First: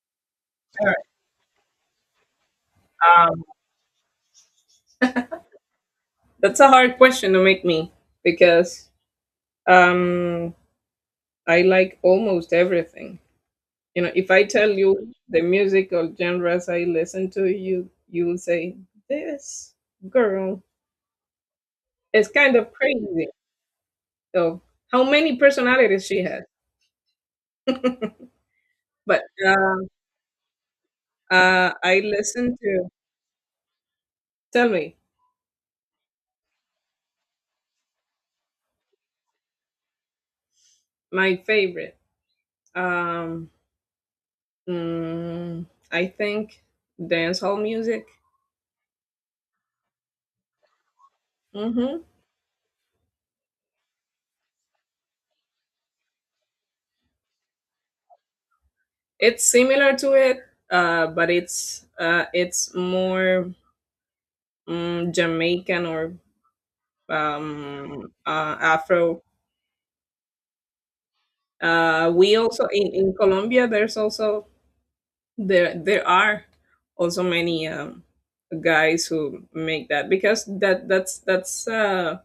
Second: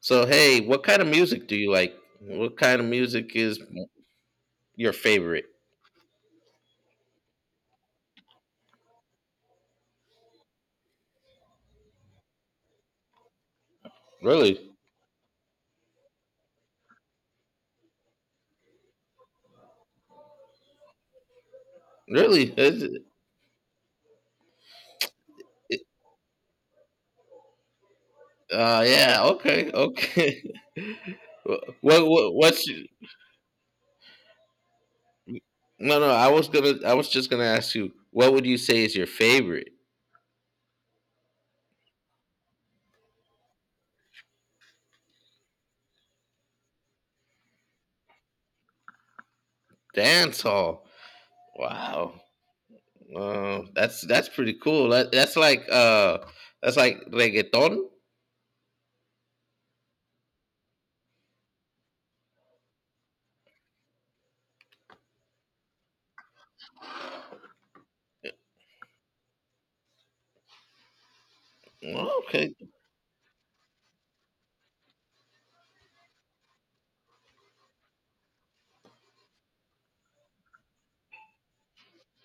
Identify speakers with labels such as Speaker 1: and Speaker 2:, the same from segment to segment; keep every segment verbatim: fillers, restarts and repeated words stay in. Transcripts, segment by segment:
Speaker 1: So, hey, what kind of music do you like? What kind of music
Speaker 2: Um,
Speaker 1: is your favorite?
Speaker 2: that's a hard question to make me because um, I like almost everything. You know, if I tell
Speaker 1: Really?
Speaker 2: you the musical genres I listen to, you you will say this girl is
Speaker 1: Really?
Speaker 2: kind of
Speaker 1: Is it-
Speaker 2: crazy. So how many
Speaker 1: it-
Speaker 2: personalities she has?
Speaker 1: Uh, yeah.
Speaker 2: But
Speaker 1: Okay.
Speaker 2: uh,
Speaker 1: Okay.
Speaker 2: uh, I
Speaker 1: what, what?
Speaker 2: listen
Speaker 1: What's?
Speaker 2: to.
Speaker 1: your-
Speaker 2: Tell me
Speaker 1: No, no. I was gonna. I was just gonna ask you. What would you say is your favorite
Speaker 2: my favorite. Um, mm, I think dancehall music.
Speaker 1: dance hall?
Speaker 2: Mhm.
Speaker 1: Wow. Uh, that's that's pretty cool. That, that's like uh, that's like reggaeton.
Speaker 2: It's similar to it, uh, but it's uh, it's more mm, Jamaican or um, uh, Afro. Uh,
Speaker 1: Oh,
Speaker 2: we
Speaker 1: okay.
Speaker 2: also in, in Colombia. There's also there there are also many um, guys who make that because that that's that's uh,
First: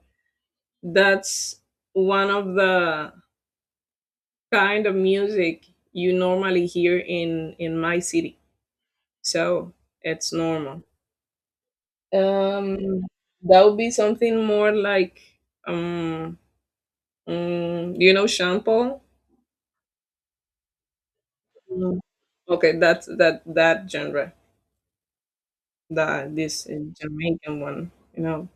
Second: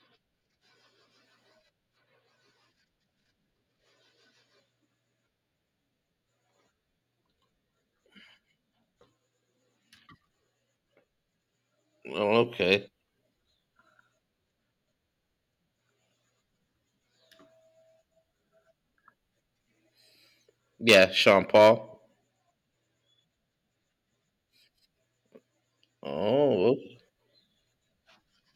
Speaker 2: that's one of the kind of music you normally hear in in my city. So it's normal.
Speaker 1: Oh, okay.
Speaker 2: Um, that would be something more like, um, mm, you know, Sean.
Speaker 1: Yeah, Sean
Speaker 2: Mm.
Speaker 1: Paul.
Speaker 2: Okay, that's that that genre, that this
Speaker 1: Oh,
Speaker 2: uh,
Speaker 1: okay.
Speaker 2: Jamaican one, you know.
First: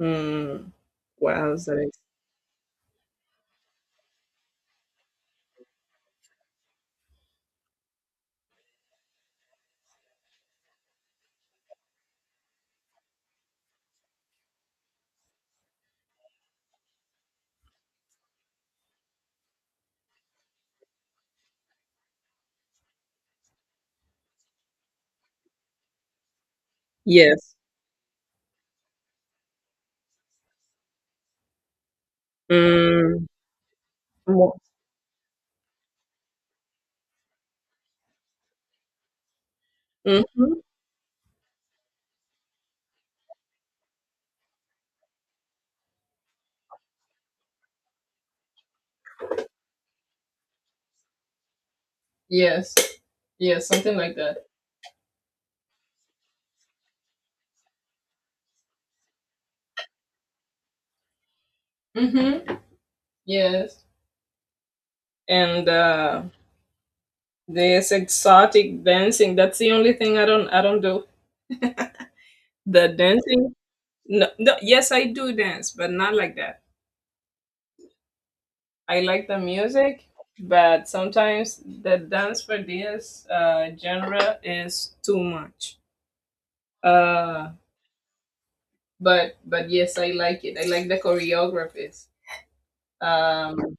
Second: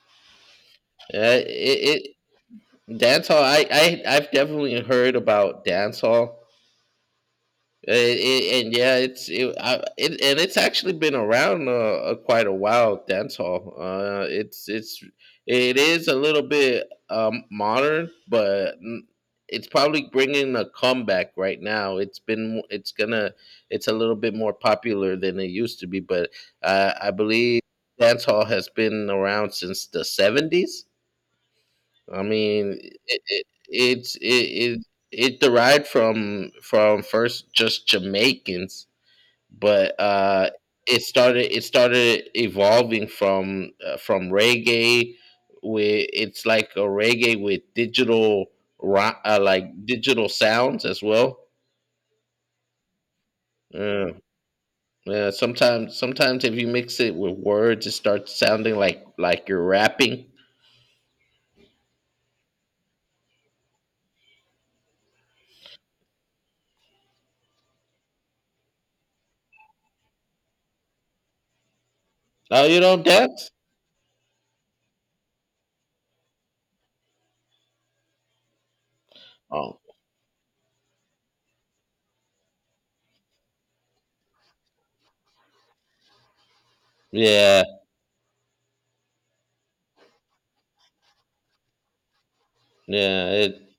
Speaker 2: Mm,
Speaker 1: Yeah.
Speaker 2: what
Speaker 1: It,
Speaker 2: else that is?
Speaker 1: it dancehall, I, I I've definitely heard about dancehall. Uh, it, and yeah, it's it, I, it and it's actually been around uh, uh, quite a while. Dancehall, uh, it's it's it is a little bit um, modern, but n- it's probably bringing a comeback right now. It's been it's gonna It's a little bit more popular than it used to be, but uh, I
Speaker 2: Yes.
Speaker 1: believe dancehall has been around since the seventies. I mean, it,
Speaker 2: Mm,
Speaker 1: it it's it,
Speaker 2: mo-
Speaker 1: it it derived from from first just Jamaicans, but uh,
Speaker 2: mhm.
Speaker 1: it started it started evolving from uh, from reggae. With it's like a reggae with digital ro- uh, like digital sounds as well.
Speaker 2: Yes. Yes, something
Speaker 1: Yeah,
Speaker 2: like that.
Speaker 1: yeah. Sometimes sometimes if you mix it with words, it starts sounding like like you're rapping.
Speaker 2: Hmm. Yes. And uh, this exotic dancing, that's the only thing I don't I don't do.
Speaker 1: Oh, you
Speaker 2: The
Speaker 1: don't dance?
Speaker 2: dancing. No, no, yes, I do dance, but not like that. I like the
Speaker 1: Oh,
Speaker 2: music, but sometimes the dance for this uh, genre is too much. Uh,
Speaker 1: yeah.
Speaker 2: but but yes, I like it. I like the choreographies
Speaker 1: Yeah, It
Speaker 2: um,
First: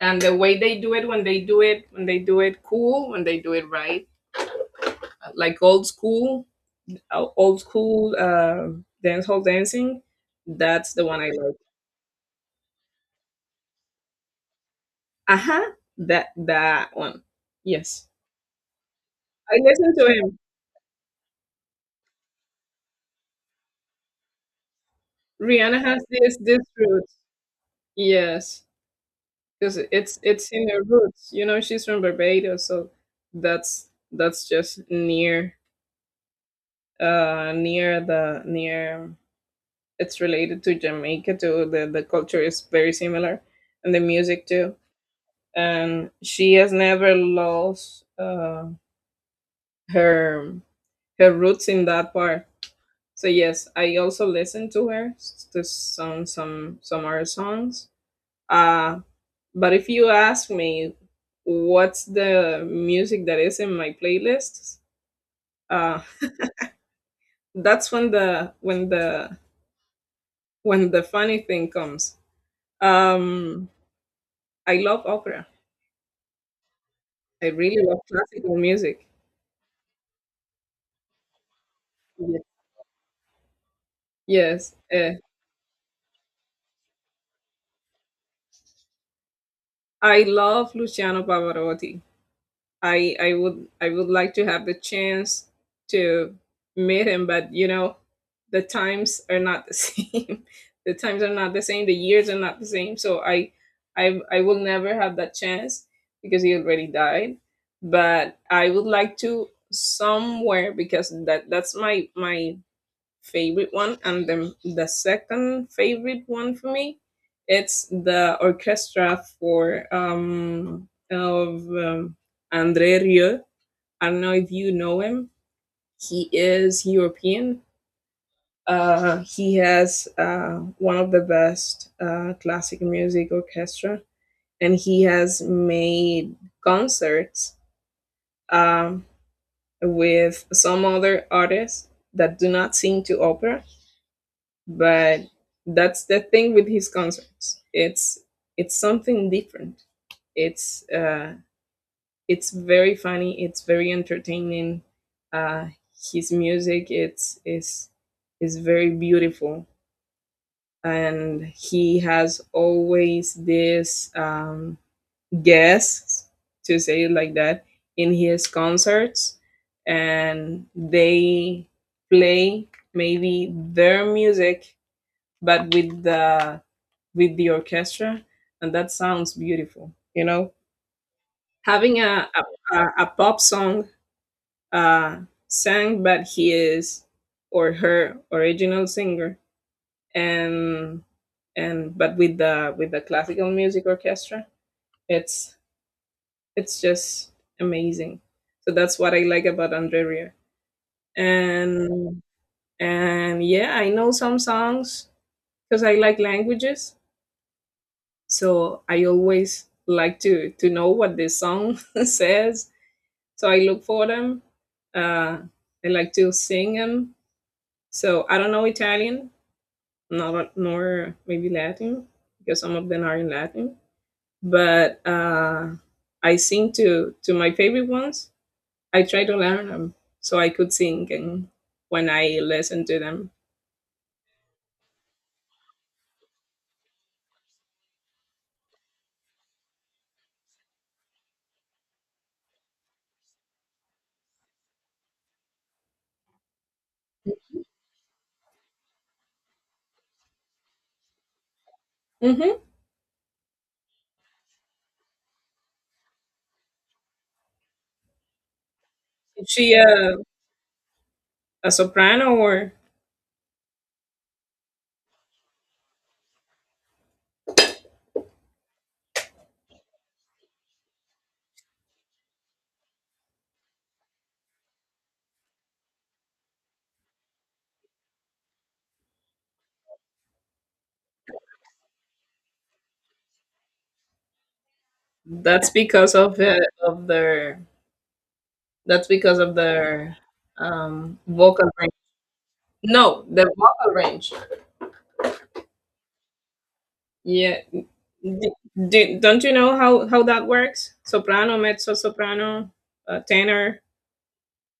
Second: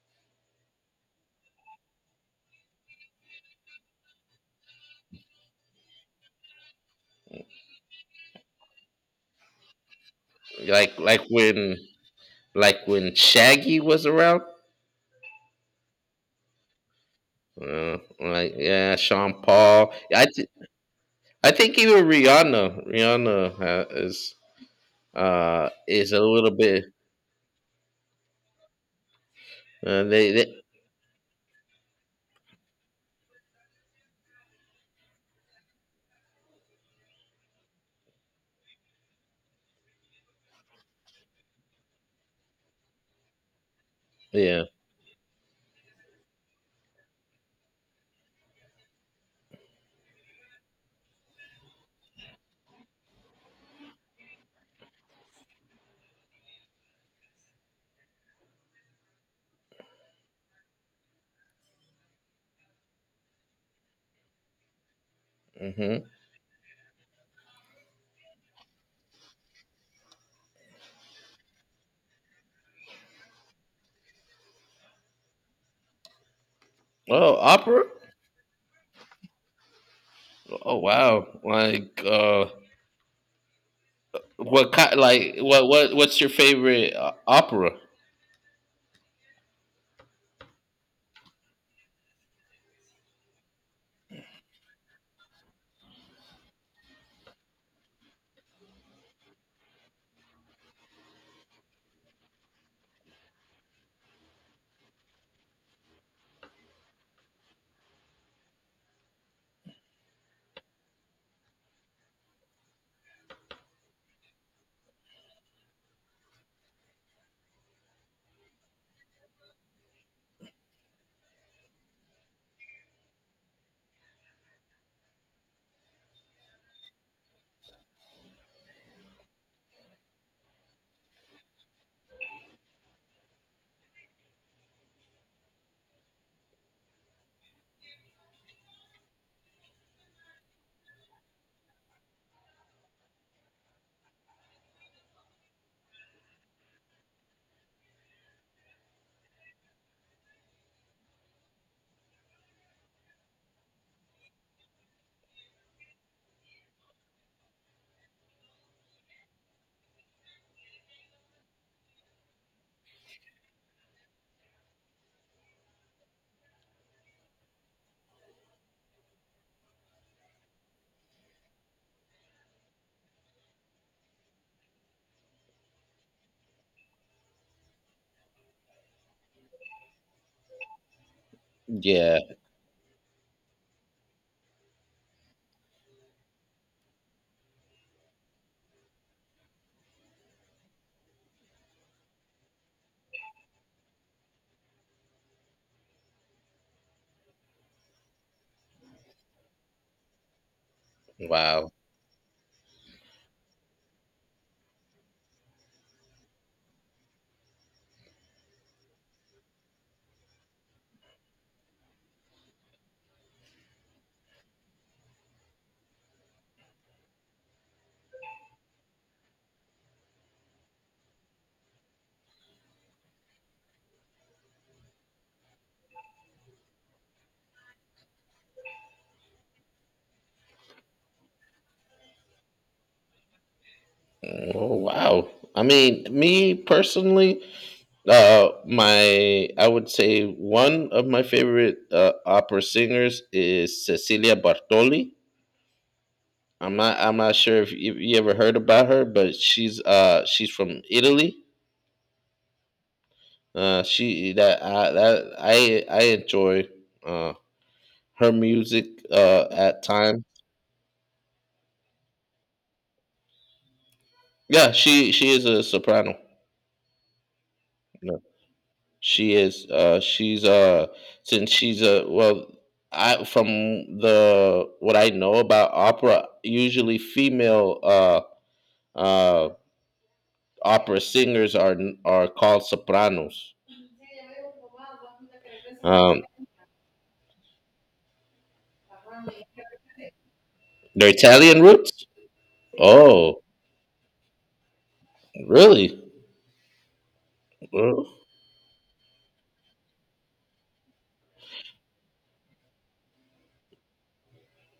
Speaker 2: and the way they do it when they do it when they do it cool when they do it right, like old school, uh, old school uh, dance hall dancing. That's
Speaker 1: like
Speaker 2: the one
Speaker 1: like
Speaker 2: I like.
Speaker 1: when like when Shaggy was around.
Speaker 2: Uh huh. That that one.
Speaker 1: Uh,
Speaker 2: Yes,
Speaker 1: like yeah, Sean
Speaker 2: I
Speaker 1: Paul.
Speaker 2: listen to
Speaker 1: I
Speaker 2: him.
Speaker 1: th- I think even Rihanna Rihanna uh, is uh
Speaker 2: Rihanna has
Speaker 1: is a
Speaker 2: this
Speaker 1: little
Speaker 2: this
Speaker 1: bit,
Speaker 2: root. Yes, because
Speaker 1: uh,
Speaker 2: it's
Speaker 1: they, they
Speaker 2: it's in her roots. You know, she's from Barbados, so that's that's just near uh near the near it's related to Jamaica too. The the culture is very similar and the music
Speaker 1: yeah.
Speaker 2: too. And she has never lost uh her her roots in that part. So yes, I also listen to her s- to some some some of her songs. Uh But if you ask me what's the music that is in my playlists, uh,
Speaker 1: Hmm.
Speaker 2: that's when the when the when the funny thing comes. Um, I love opera.
Speaker 1: Oh,
Speaker 2: I really
Speaker 1: opera.
Speaker 2: love classical music.
Speaker 1: Oh wow. Like
Speaker 2: Yes,
Speaker 1: uh, what
Speaker 2: yes.
Speaker 1: kind?
Speaker 2: eh,
Speaker 1: Like what what what's your favorite uh, opera?
Speaker 2: I love Luciano Pavarotti. I I would I would like to have the chance to meet him, but you know, the times are not the same. The times are not the same. The years are not the same. So I I I will never have that chance because he already died. But I would like to somewhere because that that's my my favorite one, and the the second favorite one for me, it's the orchestra for um of um, André Rieu. I don't know if you know him. He is European. Uh, he has uh, one of the best uh, classic music orchestra, and he has made concerts um, with some other artists that do not sing to opera, but that's the thing with his concerts. It's it's something different. It's uh it's very funny. It's very entertaining. uh his music it's is is very beautiful, and he has always this um guests, to say it like that, in his concerts, and they play maybe their music, but with the with the orchestra, and that sounds beautiful, you know, having
Speaker 1: Yeah.
Speaker 2: a a, a- pop song uh sang, but he is, or her original singer, and and but with the with the classical music orchestra, it's it's just amazing. So that's what I like about Andrea.
Speaker 1: Wow.
Speaker 2: And and yeah, I know some songs because I like languages. So I always like to to know what the song says. So I look for them. Uh, I like to sing them. So I don't know Italian, nor nor maybe Latin, because some of them are in Latin. But uh, I sing to to my favorite ones. I try to learn them so I could sing and when I listen to them.
Speaker 1: Oh wow. I mean, me personally, Uh, my I would say one of my favorite uh, opera singers is Cecilia Bartoli. I'm not I'm not sure if you, you ever heard about her, but she's uh she's from Italy.
Speaker 2: Hmm.
Speaker 1: Uh, she that I that I I enjoy uh her music
Speaker 2: Is
Speaker 1: uh
Speaker 2: she
Speaker 1: at
Speaker 2: a,
Speaker 1: time.
Speaker 2: a soprano, or
Speaker 1: Yeah, she she is a soprano. She is. Uh, she's uh since she's a well, I from the what I know about opera, usually female uh uh opera singers are are called sopranos.
Speaker 2: that's because
Speaker 1: Um,
Speaker 2: of the, of their. That's because of their
Speaker 1: their
Speaker 2: um
Speaker 1: Italian
Speaker 2: vocal range.
Speaker 1: roots?
Speaker 2: No,
Speaker 1: Oh,
Speaker 2: the vocal range.
Speaker 1: really?
Speaker 2: Yeah.
Speaker 1: Oh.
Speaker 2: Do, do, don't you know how how that works? Soprano, mezzo soprano, uh, tenor.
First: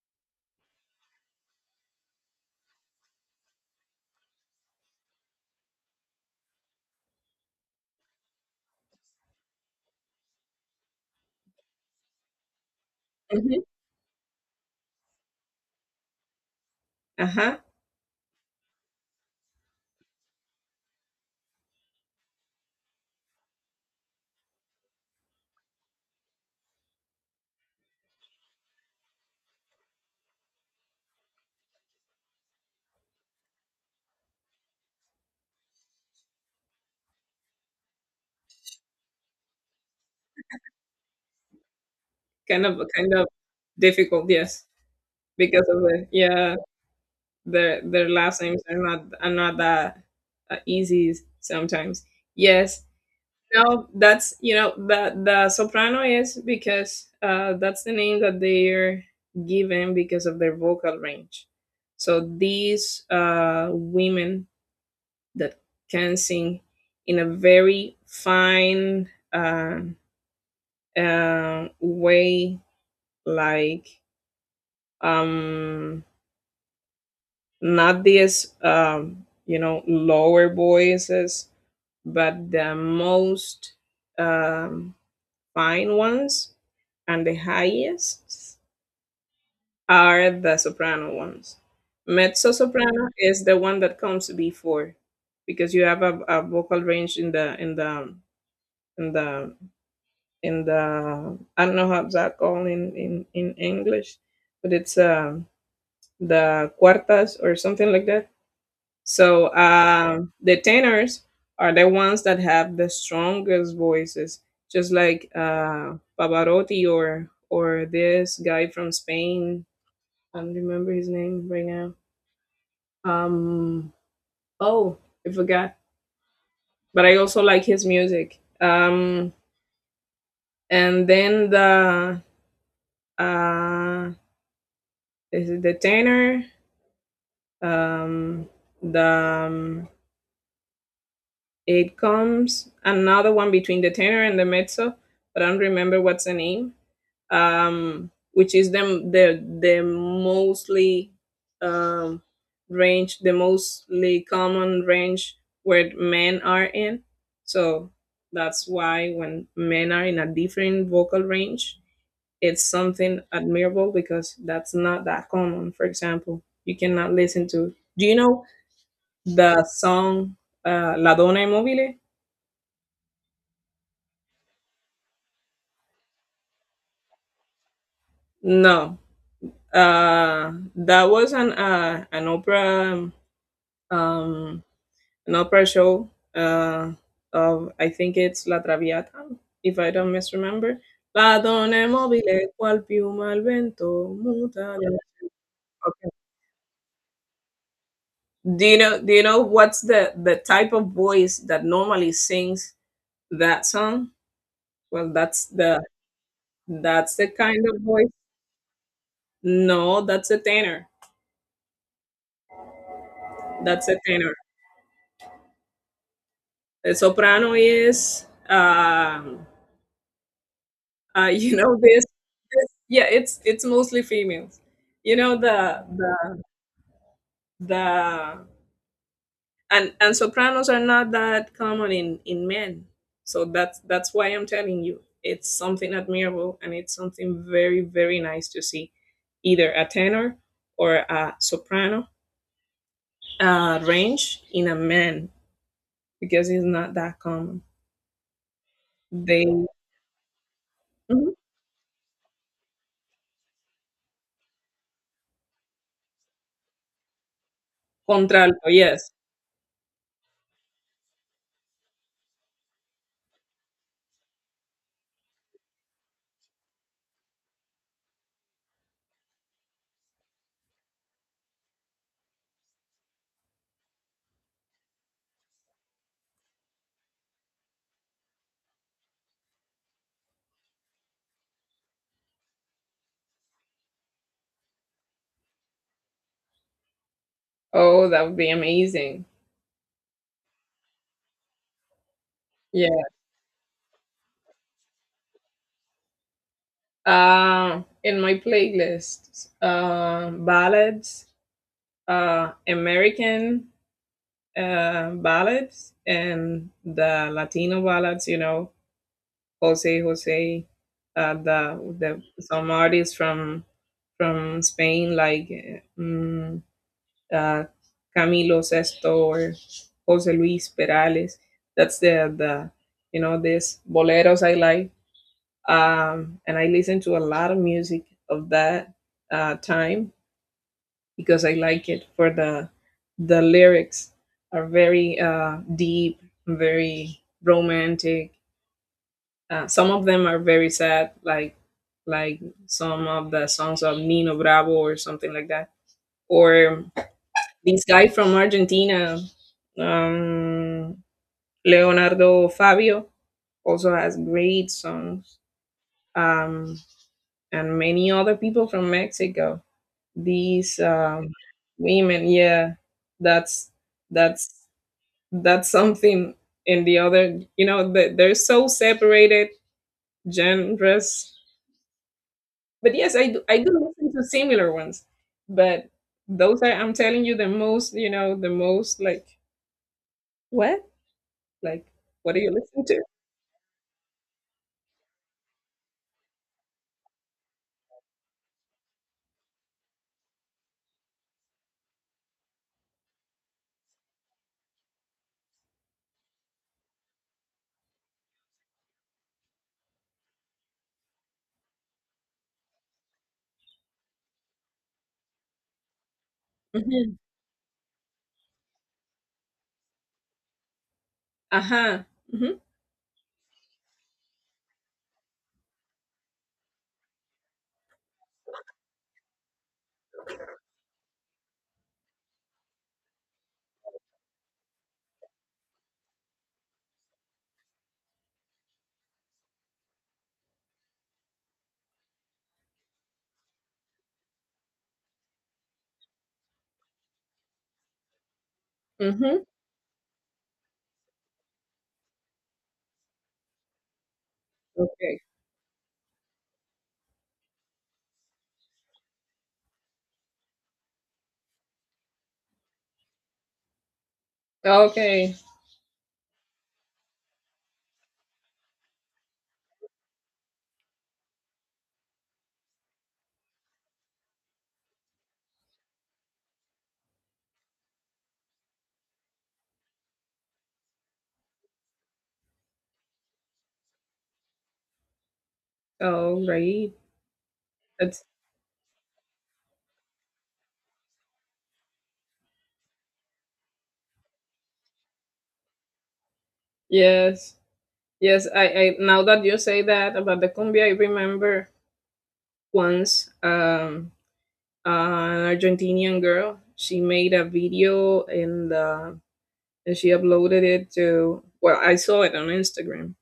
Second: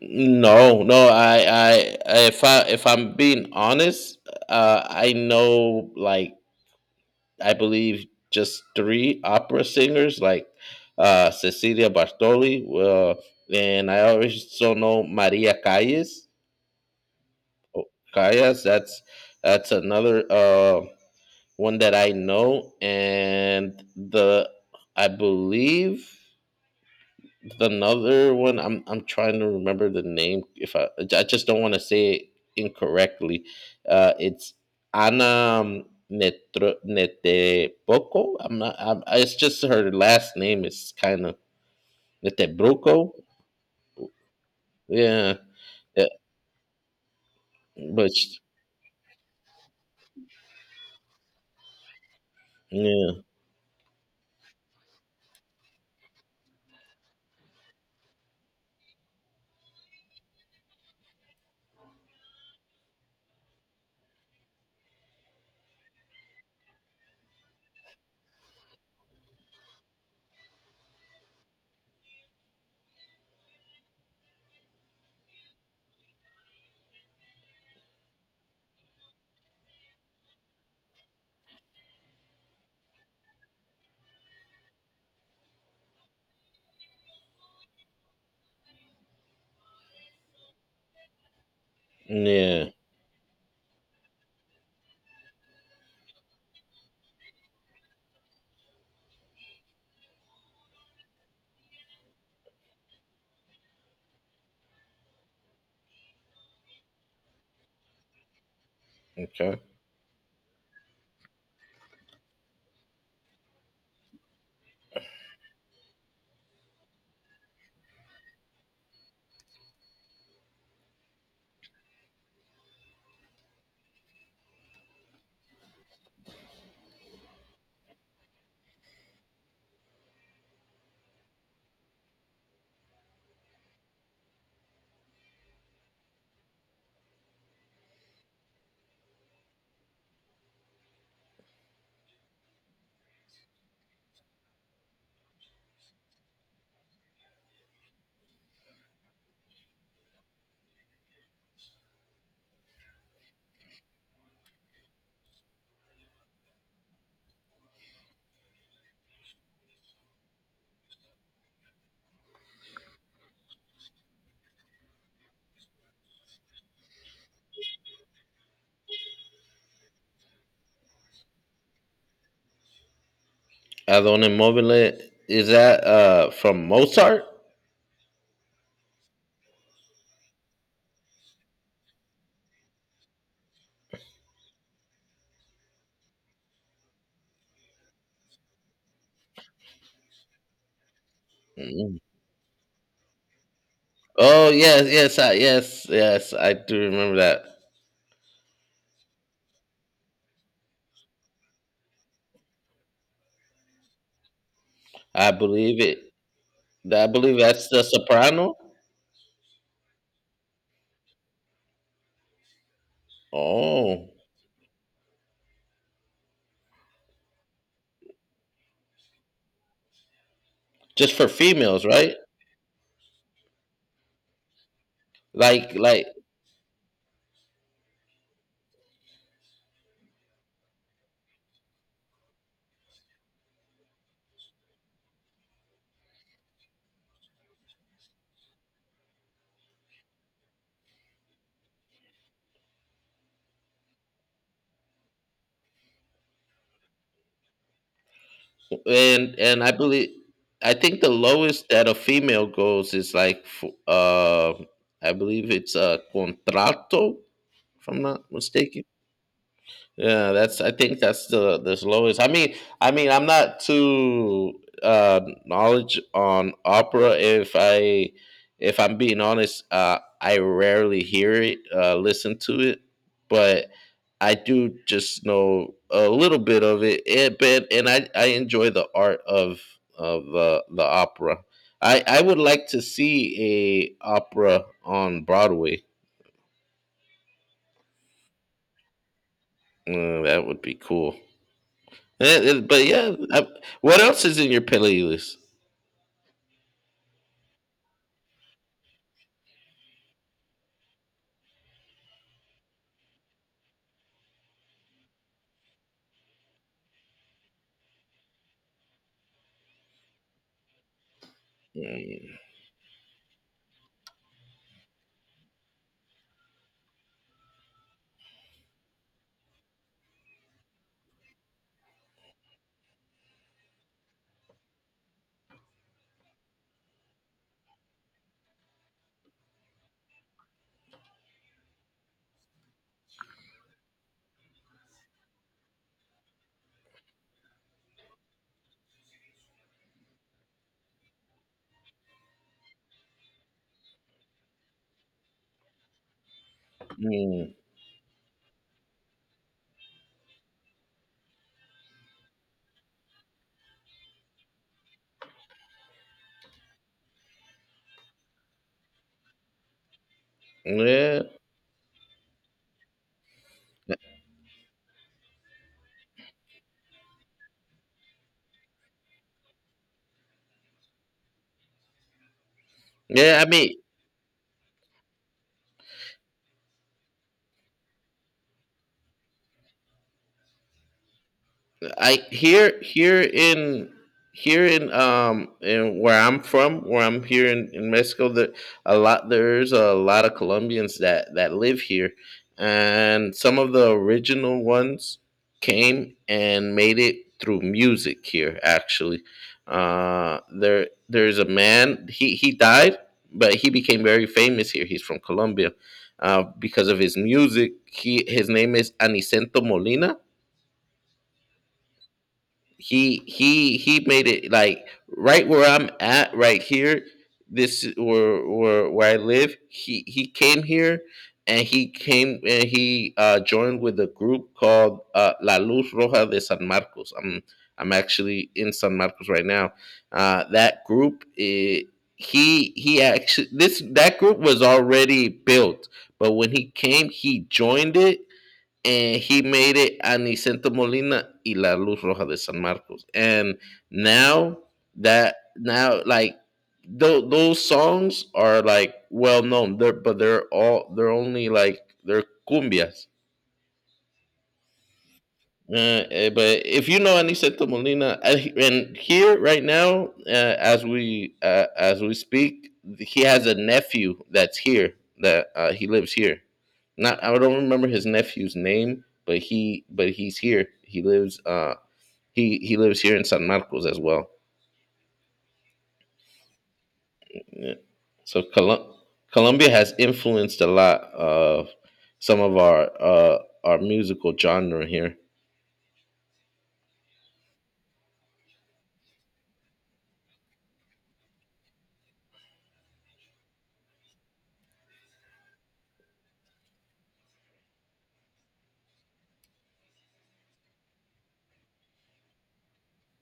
Speaker 1: No, no. I, I, I- if I, if I'm being honest, uh, I know like I believe just three opera singers like uh, Cecilia Bartoli, uh,
Speaker 2: Hmm.
Speaker 1: and I also know Maria Callas.
Speaker 2: Uh-huh.
Speaker 1: Callas, that's that's another uh, one that I know, and the I believe another one, i'm I'm trying to remember the name. If I I just don't want to say it incorrectly. Uh it's Anna Netro, Neteboko. I'm not. I'm, it's just her last name is kind of
Speaker 2: Kind of
Speaker 1: Netebroco.
Speaker 2: kind of difficult, yes,
Speaker 1: Yeah,
Speaker 2: because of the
Speaker 1: yeah.
Speaker 2: yeah, their their
Speaker 1: But sh-
Speaker 2: last names are not are not that uh, easy sometimes. Yes.
Speaker 1: yeah,
Speaker 2: No, that's you know, the the soprano is because uh, that's the name that they're given because of their vocal range. So these uh, women that can sing in a very fine uh, uh, way, like um, not these um, you know, lower voices, but the most um, fine ones, and the highest are the soprano ones. Mezzo
Speaker 1: yeah.
Speaker 2: soprano is the one that comes before, because you have a, a vocal range in the in the in the in the I don't know how that called in in in English, but it's um the cuartas or something like that. So
Speaker 1: Okay.
Speaker 2: uh, the tenors are the ones that have the strongest voices, just like uh, Pavarotti or or this guy from Spain. I don't remember his name right now. Um, oh, I forgot. But I also like his music. Um, and then the uh, is it the tenor? Um, the um, It comes another one between the tenor and the mezzo, but I don't remember what's the name. Um, which is them the the mostly um, range, the mostly common range where men are in. So that's why when men are in a different vocal range, it's something admirable because that's not that common. For example, you cannot listen to. Do you know the song uh, "La Donna Immobile"?
Speaker 1: Adone Mobile, is that uh from Mozart?
Speaker 2: No, uh, that wasn't uh, an opera, um, an opera show uh, of, I think it's La Traviata, if I don't misremember. La donna è
Speaker 1: Mm.
Speaker 2: mobile, qual piuma al vento
Speaker 1: Oh
Speaker 2: muta.
Speaker 1: yes,
Speaker 2: de-
Speaker 1: yes, I, yes,
Speaker 2: Okay.
Speaker 1: yes. I do remember that.
Speaker 2: Do you know? Do you know what's the the type of voice that normally sings that song? Well,
Speaker 1: I
Speaker 2: that's the
Speaker 1: believe it I
Speaker 2: that's the
Speaker 1: believe
Speaker 2: kind
Speaker 1: that's
Speaker 2: of
Speaker 1: the
Speaker 2: voice.
Speaker 1: soprano.
Speaker 2: No, that's a tenor. That's a
Speaker 1: Oh,
Speaker 2: tenor. The soprano is. Um,
Speaker 1: just
Speaker 2: Uh,
Speaker 1: for
Speaker 2: you know
Speaker 1: females,
Speaker 2: this,
Speaker 1: right?
Speaker 2: this. Yeah, it's it's mostly females. You know
Speaker 1: Like,
Speaker 2: the
Speaker 1: like,
Speaker 2: the the and and sopranos are not that common in in men. So that's that's why I'm telling you it's something admirable and it's something very very nice to see, either a tenor or a soprano uh, range in a man because it's not that common.
Speaker 1: and
Speaker 2: They
Speaker 1: and I believe, I think the
Speaker 2: Mhm.
Speaker 1: lowest that a female goes is like, f- uh, I believe it's a contralto, if I'm not
Speaker 2: Contralto,
Speaker 1: mistaken.
Speaker 2: yes.
Speaker 1: Yeah, that's. I think that's the the lowest. I mean, I mean, I'm not too uh, knowledge on opera. If I, if I'm being honest, uh, I rarely hear it, uh, listen to it, but I do just know a little bit of it. It but And I I enjoy the art of of the the opera. I I would like to see a opera on Broadway.
Speaker 2: Oh, that would be amazing.
Speaker 1: Mm, that would be cool. Eh, eh, But
Speaker 2: Yeah.
Speaker 1: yeah, I- what else is in your playlist?
Speaker 2: Uh, in my playlist, uh, ballads, uh, American uh, ballads, and the Latino ballads. You know, Jose Jose, uh, the the
Speaker 1: Mm,
Speaker 2: some artists from from Spain like um, uh, Camilo Sesto or Jose Luis Perales. That's the the you know, these boleros I like. Um, and I listen to a lot of music of that uh, time because I like it for the the lyrics are very uh, deep, very romantic. Uh, some of them are very sad, like like some of the songs of Nino Bravo or something like that, or
Speaker 1: mm,
Speaker 2: this guy from Argentina, um, Leonardo Fabio, also has great songs. Um, and many other people from Mexico. These
Speaker 1: yeah,
Speaker 2: um, women, yeah, that's that's that's something. And the other, you know, the, they're so separated genres. But yes, I
Speaker 1: yeah.
Speaker 2: do,
Speaker 1: I
Speaker 2: I do
Speaker 1: mean,
Speaker 2: listen to similar ones, but those are, I'm telling you, the most, you know, the most like what, like
Speaker 1: I
Speaker 2: what do you
Speaker 1: here
Speaker 2: listen to?
Speaker 1: here in here in um in where I'm from, where I'm here in, in Mexico, there a lot there's a lot of Colombians that that live here, and some of the original ones came and made it through music here. Actually, uh, there there's a man. He he died, but he became very famous here. He's from Colombia. Uh, because of
Speaker 2: Hmm.
Speaker 1: his music, he his name is Anicento Molina.
Speaker 2: Uh huh. Mm-hmm.
Speaker 1: He he he made it like right where I'm at right here. This is where where, where I live. He he came here, and he came and he uh, joined with a group called uh, La Luz Roja de San Marcos. I'm I'm actually in San Marcos right now. Uh, that group, eh, he he actually this that group was already built, but when he came he joined it, and
Speaker 2: Mm-hmm.
Speaker 1: he made it at Molina y La Luz Roja de San Marcos. And now
Speaker 2: Okay.
Speaker 1: that now like tho- those songs are like well known. They're but they're all, they're only like they're cumbias.
Speaker 2: Okay.
Speaker 1: Uh, eh, but if you know Aniseta Molina, uh, he- and here right now, uh, as we uh, as we speak, he has a nephew that's here that uh, he lives here. Not I don't remember his nephew's name, but he but he's here. He lives uh he he lives here in San Marcos as well.
Speaker 2: All right.
Speaker 1: Yeah.
Speaker 2: That's
Speaker 1: So Colum- Colombia has influenced a lot of some of our uh our musical genre here.
Speaker 2: yes. Yes, I, I now that you say that about the cumbia, I remember once, um, an Argentinian girl. She made a video and uh, and she uploaded it to. Well, I saw it on Instagram.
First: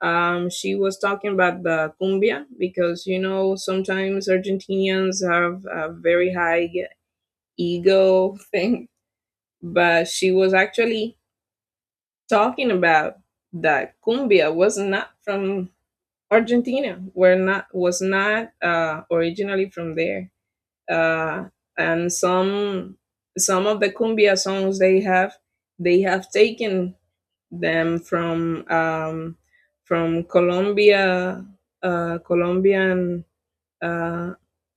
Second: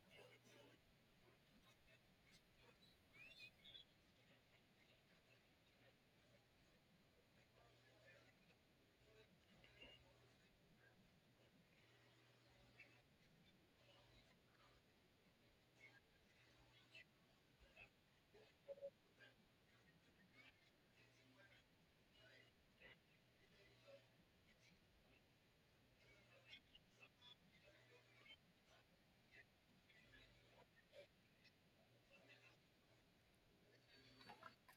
Speaker 2: Um, she was talking about the cumbia because you know sometimes Argentinians have a very high ego thing, but she was actually talking about that cumbia was not from Argentina, were not was not uh, originally from there, uh, and some some of the cumbia songs they have they have taken them from um, from Colombia, uh, Colombian uh,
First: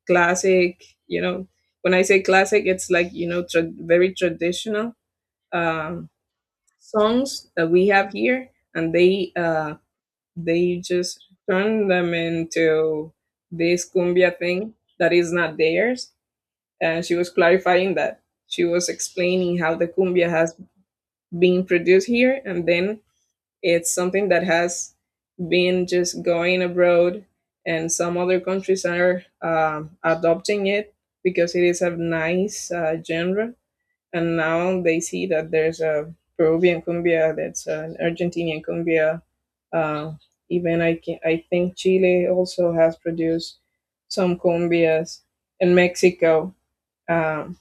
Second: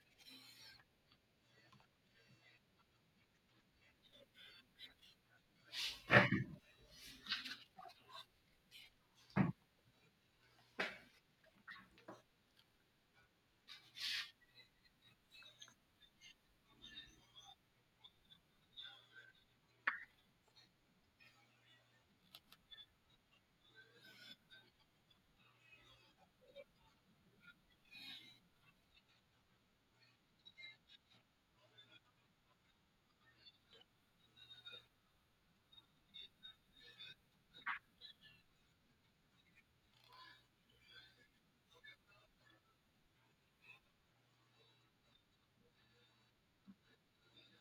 Speaker 2: classic. You know, when I say classic, it's like you know tra- very traditional um, songs that we have here, and they. Uh, they just turned them into this cumbia thing that is not theirs. And she was clarifying that. She was explaining how the cumbia has been produced here, and then it's something that has been just going abroad, and some other countries are um, adopting it because it is a nice uh, genre, and now they see that there's a Peruvian cumbia, that's an Argentinian cumbia. Uh, Even I can, I think Chile also has produced some cumbias, and Mexico, um,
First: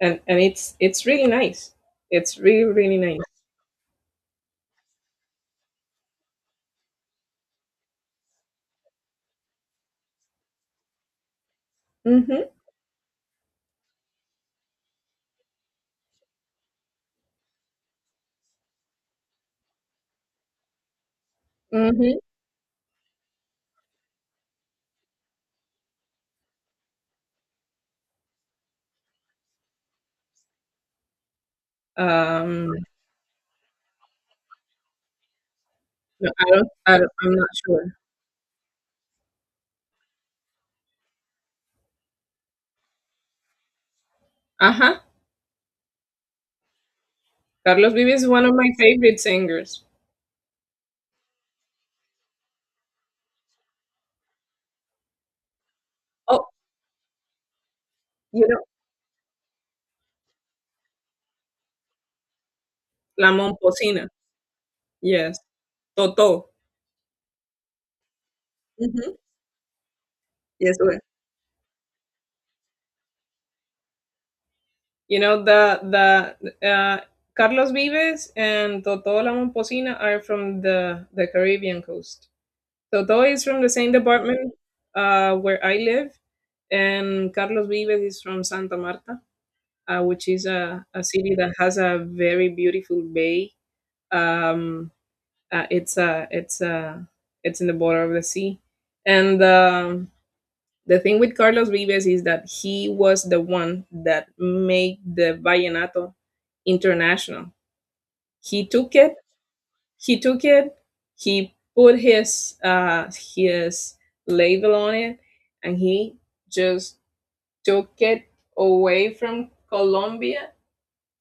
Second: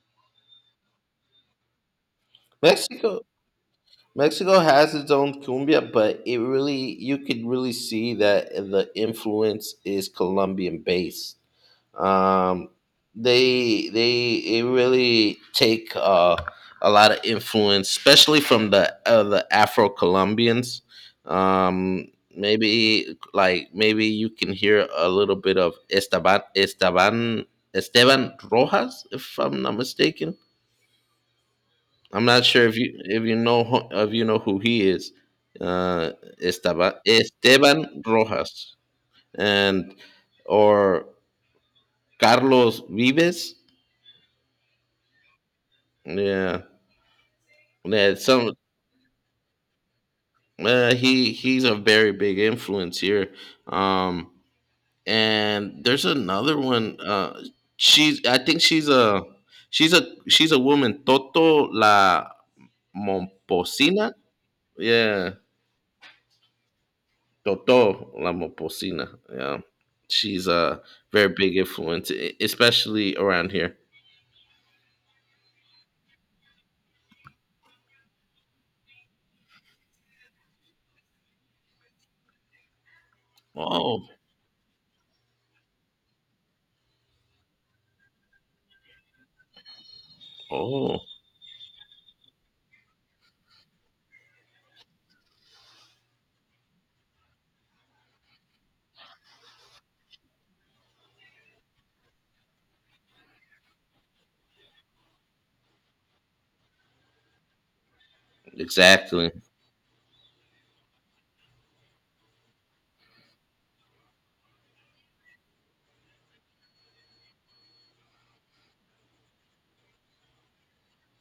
Speaker 2: and and it's it's really nice. It's really really nice.
Speaker 1: Mexico Mexico has its own cumbia, but it really you could really see that the influence is Colombian based.
Speaker 2: Mm-hmm.
Speaker 1: Um, they they it really take uh, a lot of influence, especially from the uh, the Afro Colombians. Um,
Speaker 2: Mm-hmm.
Speaker 1: maybe like maybe you can hear a little bit of Esteban Esteban Esteban Rojas, if I'm not mistaken. I'm not sure
Speaker 2: Um,
Speaker 1: if you if you know who- if you know who he is. Uh,
Speaker 2: no, I don't, I
Speaker 1: Estaba,
Speaker 2: don't. I'm not sure.
Speaker 1: Esteban Rojas, and or Carlos Vives.
Speaker 2: Uh huh.
Speaker 1: Yeah,
Speaker 2: Carlos
Speaker 1: yeah.
Speaker 2: Vives is one
Speaker 1: Some
Speaker 2: of my favorite singers.
Speaker 1: uh, he he's a very big influence here. Um, and there's
Speaker 2: Oh,
Speaker 1: another one. Uh, she's I
Speaker 2: you
Speaker 1: think
Speaker 2: know
Speaker 1: she's a she's a she's a woman. Toto La
Speaker 2: La Momposina.
Speaker 1: Momposina. Yeah.
Speaker 2: Yes. Toto.
Speaker 1: Toto la Lamopoussina.
Speaker 2: Mm-hmm.
Speaker 1: Yeah, she's
Speaker 2: Yes.
Speaker 1: a very big influence, e- especially around here.
Speaker 2: You know, the the uh, Carlos Vives and Toto La Momposina are from the the Caribbean coast. Toto is from the same
Speaker 1: Oh,
Speaker 2: department uh, where I live, and Carlos Vives is from Santa Marta, uh, which is a,
Speaker 1: oh,
Speaker 2: a city that has a very beautiful bay. Um, uh, it's a it's a it's in the border of the sea, and um, the thing with Carlos Vives is that he was the one that made the vallenato international. He took it,
Speaker 1: exactly.
Speaker 2: he took it, he put his uh, his label on it, and he just took it away from Colombia,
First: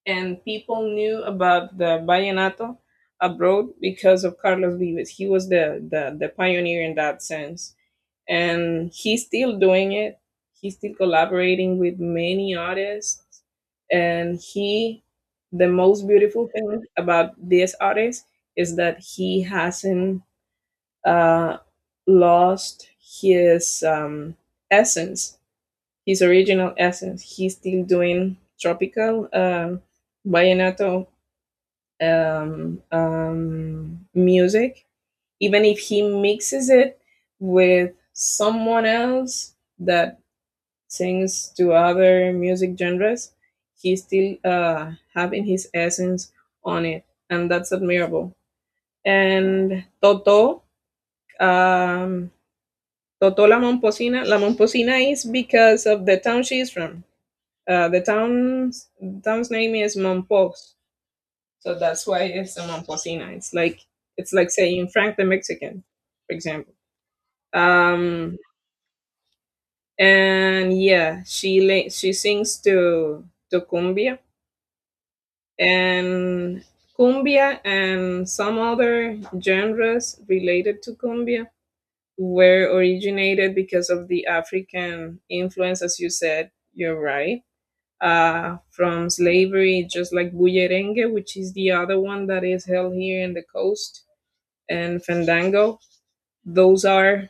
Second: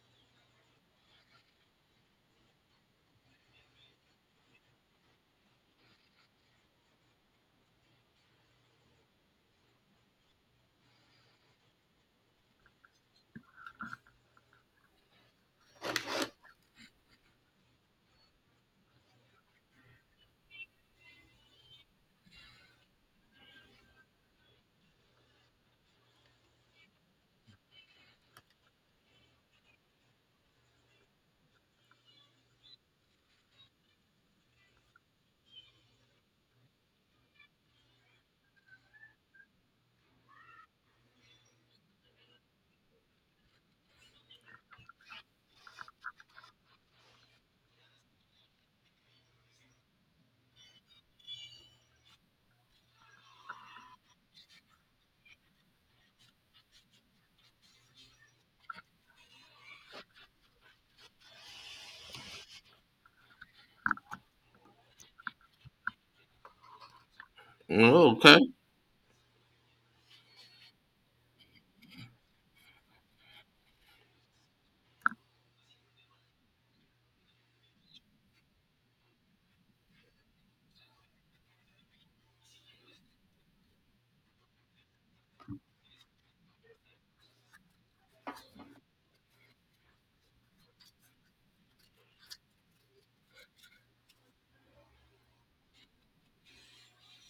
Speaker 2: and people knew about the vallenato abroad because of Carlos Vives. He was the the, the pioneer in that sense, and he's still doing it. He's still collaborating with many artists, and he, the most beautiful thing about this artist is that he hasn't uh, lost his um, essence, his original essence. He's still doing tropical uh, vallenato um, um, music. Even if he mixes it with someone else that sings to other music genres, he still uh, having his essence on it, and that's admirable. And Toto, um, Toto La Momposina, La Momposina is because of the town she's from. Uh, the town's town's name is Mompos, so that's why it's a Momposina. It's like it's like saying Frank the Mexican, for example.
Speaker 1: Oh,
Speaker 2: Um,
Speaker 1: okay.
Speaker 2: and yeah, she la- she sings to to cumbia and cumbia, and some other genres related to cumbia were originated because of the African influence, as you said. You're right. Uh, from slavery, just like bullerengue, which is the other one that is held here in the coast, and fandango. Those are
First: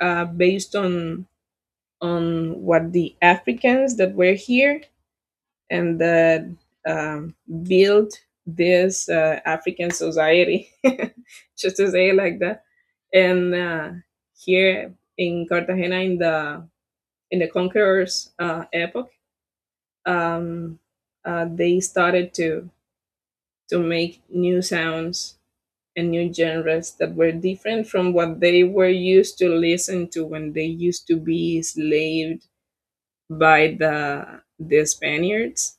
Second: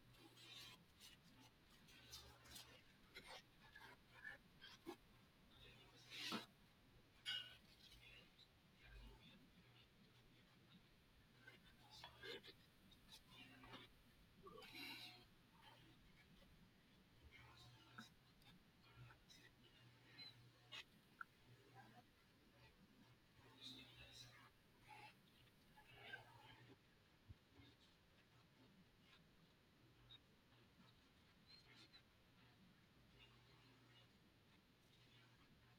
Speaker 2: uh, based on on what the Africans that were here and that um, built this uh, African society, just to say it like that. And uh, here in Cartagena, in the in the conquerors' uh, epoch, um, uh, they started to to make new sounds and new genres that were different from what they were used to listen to when they used to be enslaved by the the Spaniards,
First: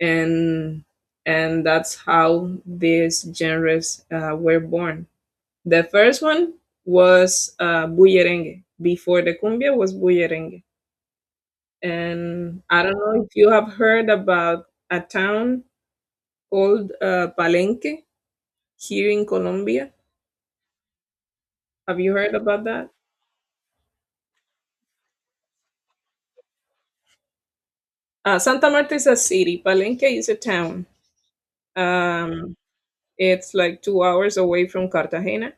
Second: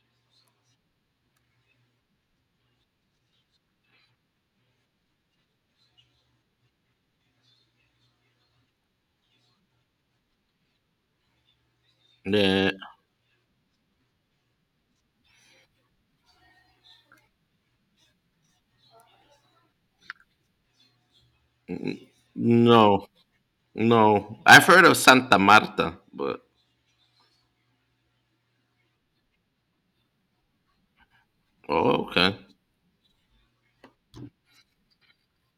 Speaker 2: and and that's how these genres uh, were born. The first one was uh, bullerengue. Before the cumbia was bullerengue, and
Speaker 1: Yeah.
Speaker 2: I don't know if you have heard about a town called uh, Palenque here in Colombia. Have
Speaker 1: N-
Speaker 2: you heard about that?
Speaker 1: No, no. I've heard of Santa Marta, but
Speaker 2: Uh, Santa Marta is a city. Palenque is a town.
Speaker 1: oh, okay.
Speaker 2: Um, it's like two hours away from Cartagena,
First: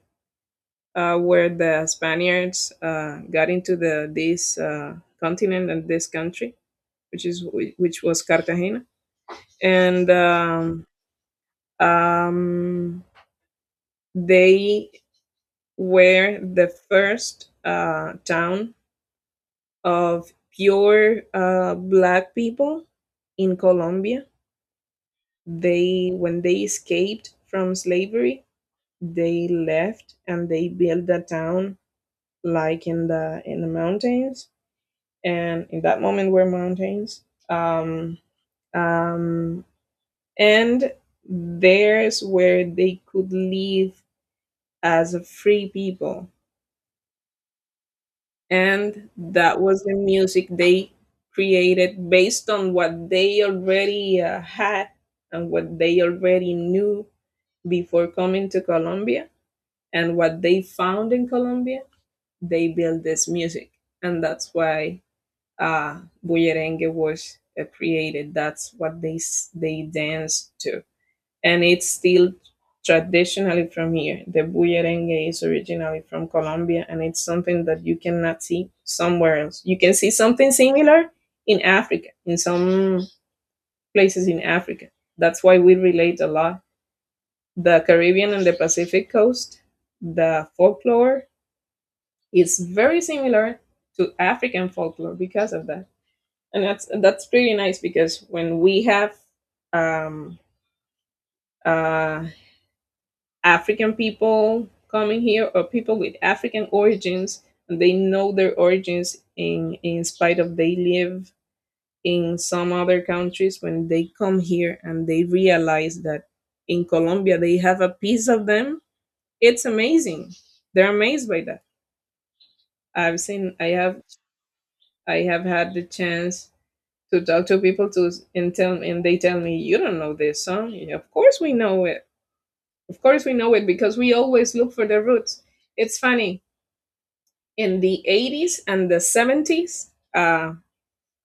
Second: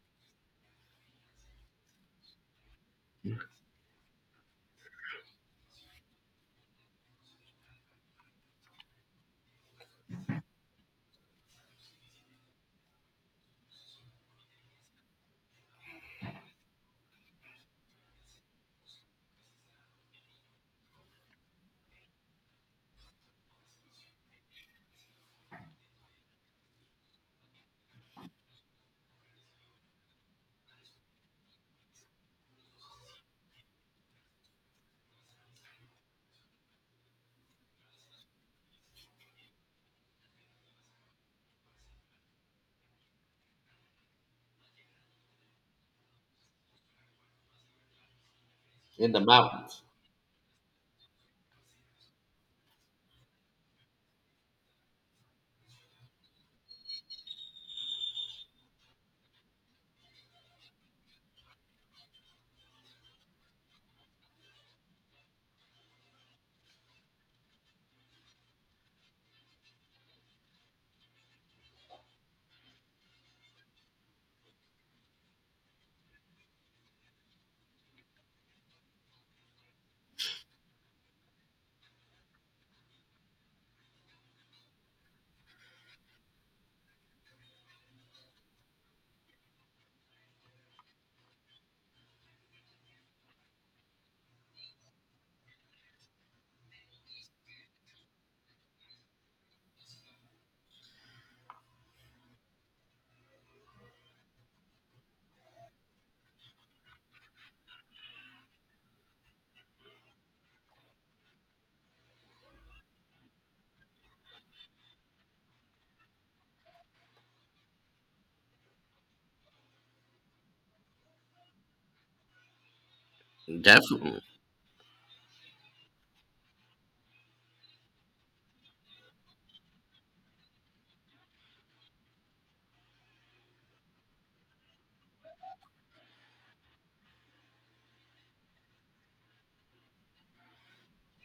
Speaker 2: uh, where the Spaniards uh, got into the this uh, continent and this country, which is which was Cartagena, and um, um, they were the first uh, town of pure uh, black people in Colombia. They, when they escaped from slavery, they left and they built a town like in the in the mountains, and in that moment were mountains. Um, um, and there's where they could live as a free people. And
Speaker 1: In the
Speaker 2: that was
Speaker 1: mountains.
Speaker 2: the music they created based on what they already uh, had and what they already knew before coming to Colombia and what they found in Colombia. They built this music. And that's why uh, bullerengue was uh, created. That's what they they dance to, and it's still traditionally from here. The bullerengue is originally from Colombia, and it's something that you cannot see somewhere else. You can see something similar in Africa, in some places in Africa. That's why we relate a lot. The Caribbean and the Pacific coast, the folklore is very similar to African folklore because of that, and that's and that's pretty nice, because when we have um, uh, African people coming here, or people with African origins, and they know their origins, in in spite of they live in some other countries, when they come here and they realize that in Colombia they have a piece of them, it's amazing. They're amazed by that. I've seen I have
Speaker 1: Definitely.
Speaker 2: I have had the chance to talk to people, to and tell, and they tell me, you don't know this song. You know, of course we know it, of course we know it, because we always look for the roots. It's funny, in the eighties and the seventies, uh,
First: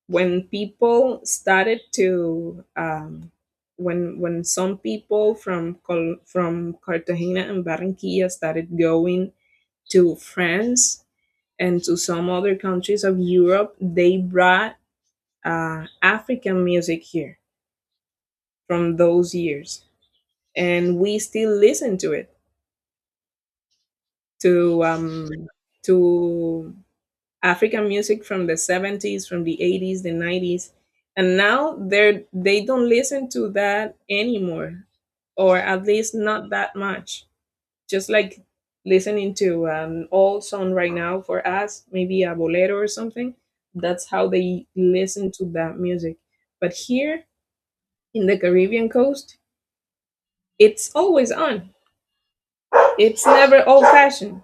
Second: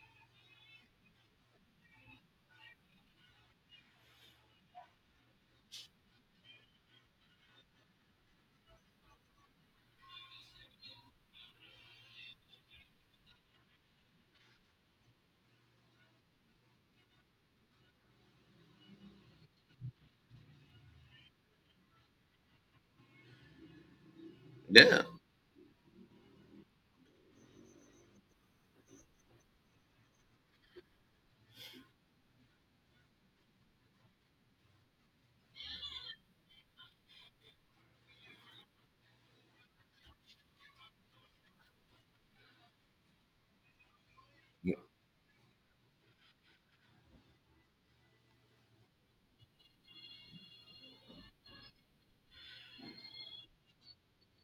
Speaker 2: when people started to um, when when some people from Col- from Cartagena and Barranquilla started going to France and to some other countries of Europe, they brought uh, African music here from those years, and we still listen to it, to
Speaker 1: Yeah.
Speaker 2: um, to African music from the seventies, from the eighties, the nineties, and now they're they don't listen to that anymore, or at least not that much. Just like listening to an old song right now for us, maybe a bolero or something. That's how they listen to that music. But here in the Caribbean coast, it's always on. It's never old-fashioned.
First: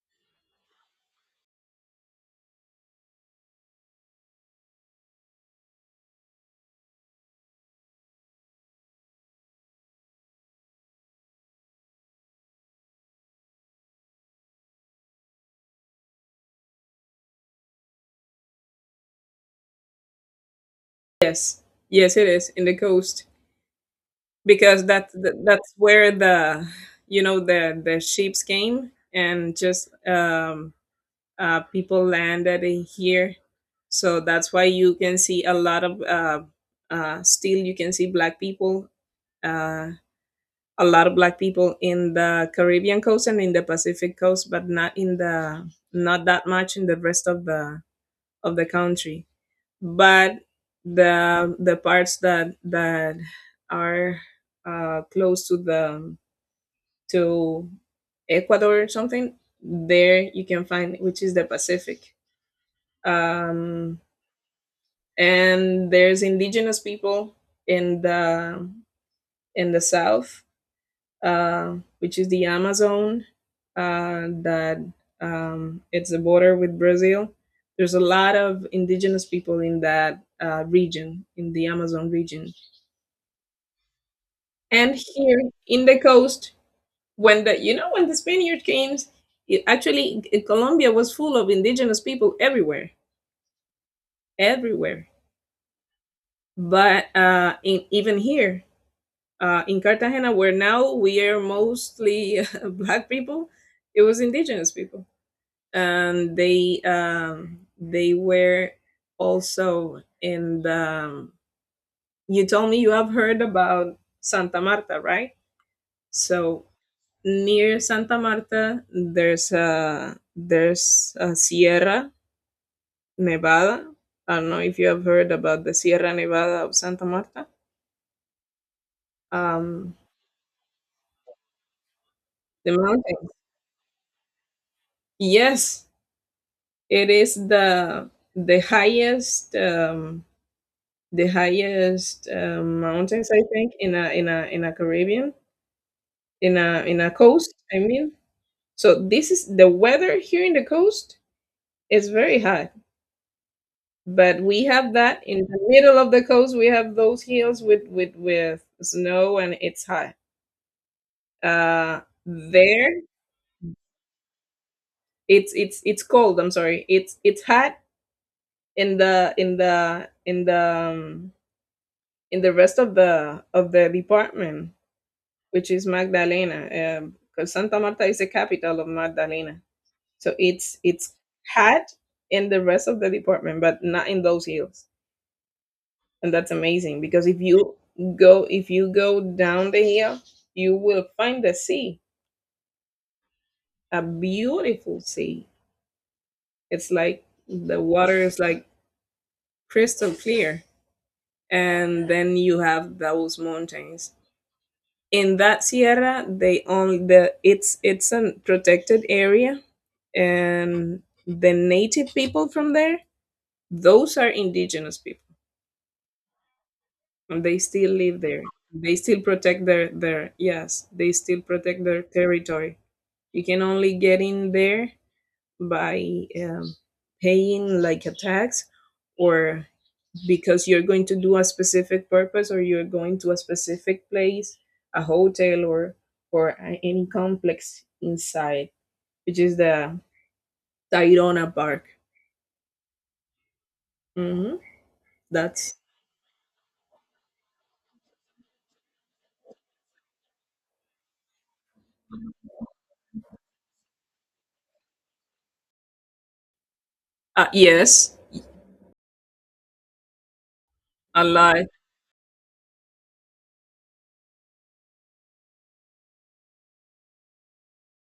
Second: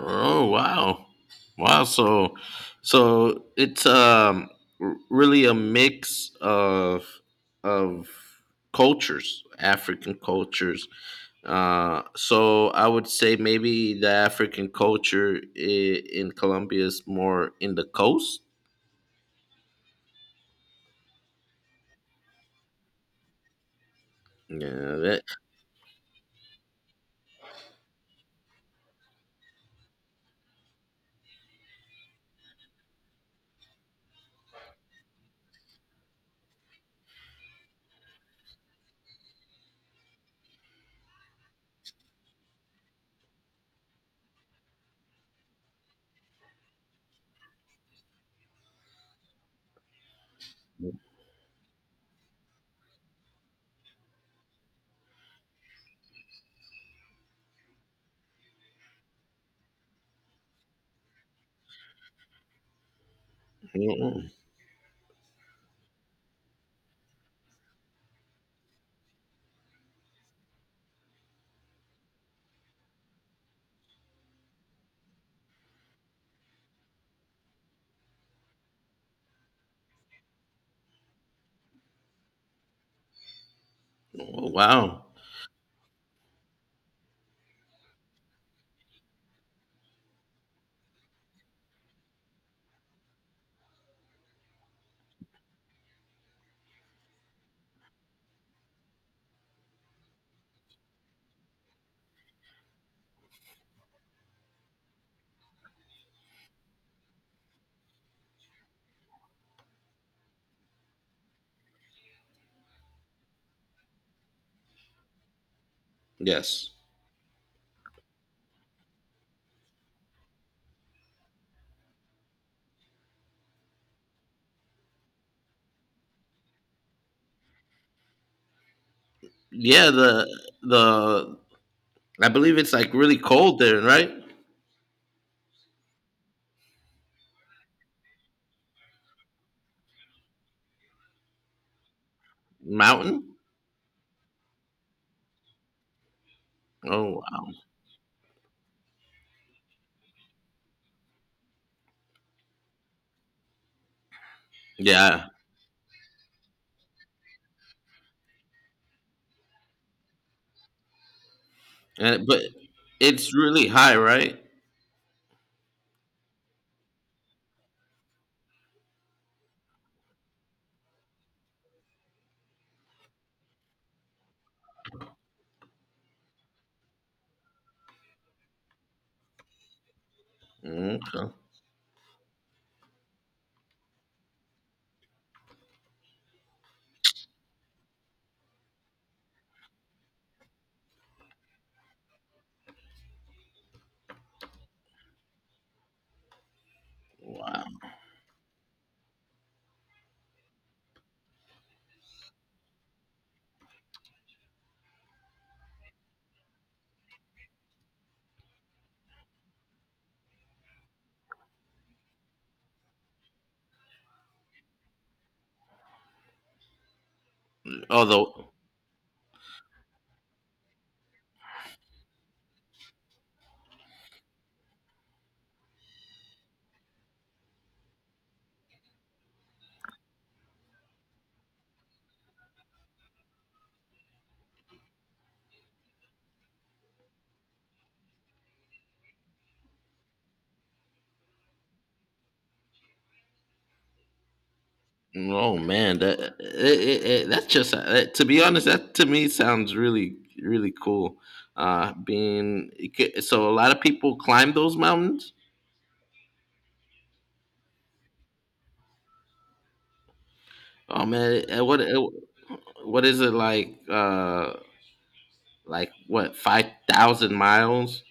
Speaker 1: Oh wow, wow! So, so it's um r- really a mix of of cultures, African cultures. Uh, so I would say maybe the African culture i- in Colombia is more in the coast.
Speaker 2: Yes, yes, it is in the coast, because
Speaker 1: Yeah.
Speaker 2: that,
Speaker 1: That,
Speaker 2: that that's where the, you know, the the ships came and just um, uh, people landed in here, so that's why you can see a lot of uh, uh, still you can see black people, uh, a lot of black people in the Caribbean coast and in the Pacific coast, but not in the, not that much in the rest of the of the country. But the the parts that that are uh, close to the to Ecuador or something, there you can find, which is the Pacific. Um,
Speaker 1: Mm,
Speaker 2: and there's indigenous people in the in the south, uh, which is the Amazon, uh, that um, it's the border with Brazil. There's a lot of indigenous people in that uh, region, in the Amazon region.
Speaker 1: oh,
Speaker 2: And
Speaker 1: wow.
Speaker 2: here in the coast, when the, you know, when the Spaniard came, it actually in Colombia was full of indigenous people everywhere, everywhere. But uh, in, even here uh, in Cartagena, where now we are mostly black people, it was indigenous people. And they um, they were also in the. Um, You told me you have heard about Santa Marta, right? So
Speaker 1: Yes.
Speaker 2: near Santa Marta, there's a there's a Sierra Nevada. I don't know if you have heard about the Sierra Nevada of Santa Marta.
Speaker 1: Yeah.
Speaker 2: Um,
Speaker 1: The the, I believe
Speaker 2: the
Speaker 1: it's like really
Speaker 2: mountain.
Speaker 1: cold there, right?
Speaker 2: Yes, it is the the highest um, the highest uh, mountains,
Speaker 1: Mountain.
Speaker 2: I think, in a in a in a Caribbean, in a in a
Speaker 1: Oh wow.
Speaker 2: coast, I mean. So this is the weather here in the coast is very hot, but we have that
Speaker 1: Yeah.
Speaker 2: in the middle of the coast. We have those hills with with with snow, and it's hot. Uh,
Speaker 1: Uh, but
Speaker 2: there,
Speaker 1: it's really high, right?
Speaker 2: it's it's it's cold. I'm sorry, it's it's hot in the in the in the um, in the rest of the of the department, which is Magdalena, um, because Santa Marta is the capital of Magdalena. So it's it's
Speaker 1: Okay.
Speaker 2: had in the rest of the department, but not in those hills, and that's amazing because if you go if you go down the hill, you will find the sea, a beautiful sea. It's like
Speaker 1: Wow.
Speaker 2: the water is like crystal clear, and then you have those mountains. In that sierra, they only the it's it's a protected area, and the native people from there, those are indigenous people, and they still live there.
Speaker 1: Although,
Speaker 2: They still protect their their Yes, they still protect their territory. You can only get in there by um, paying like a tax, or because you're going to do a specific purpose, or you're going to a specific place, a hotel or or a- any complex inside, which is the Tayrona park. Hmm.
Speaker 1: oh
Speaker 2: That's.
Speaker 1: man, that it, it, it, that's just uh, to be honest. That to me sounds really really cool. Uh, being it could- so, a lot of people climb those mountains.
Speaker 2: Uh, yes,
Speaker 1: Oh
Speaker 2: a
Speaker 1: man, uh,
Speaker 2: lot.
Speaker 1: what uh, what is it like? Uh, like what, five thousand miles?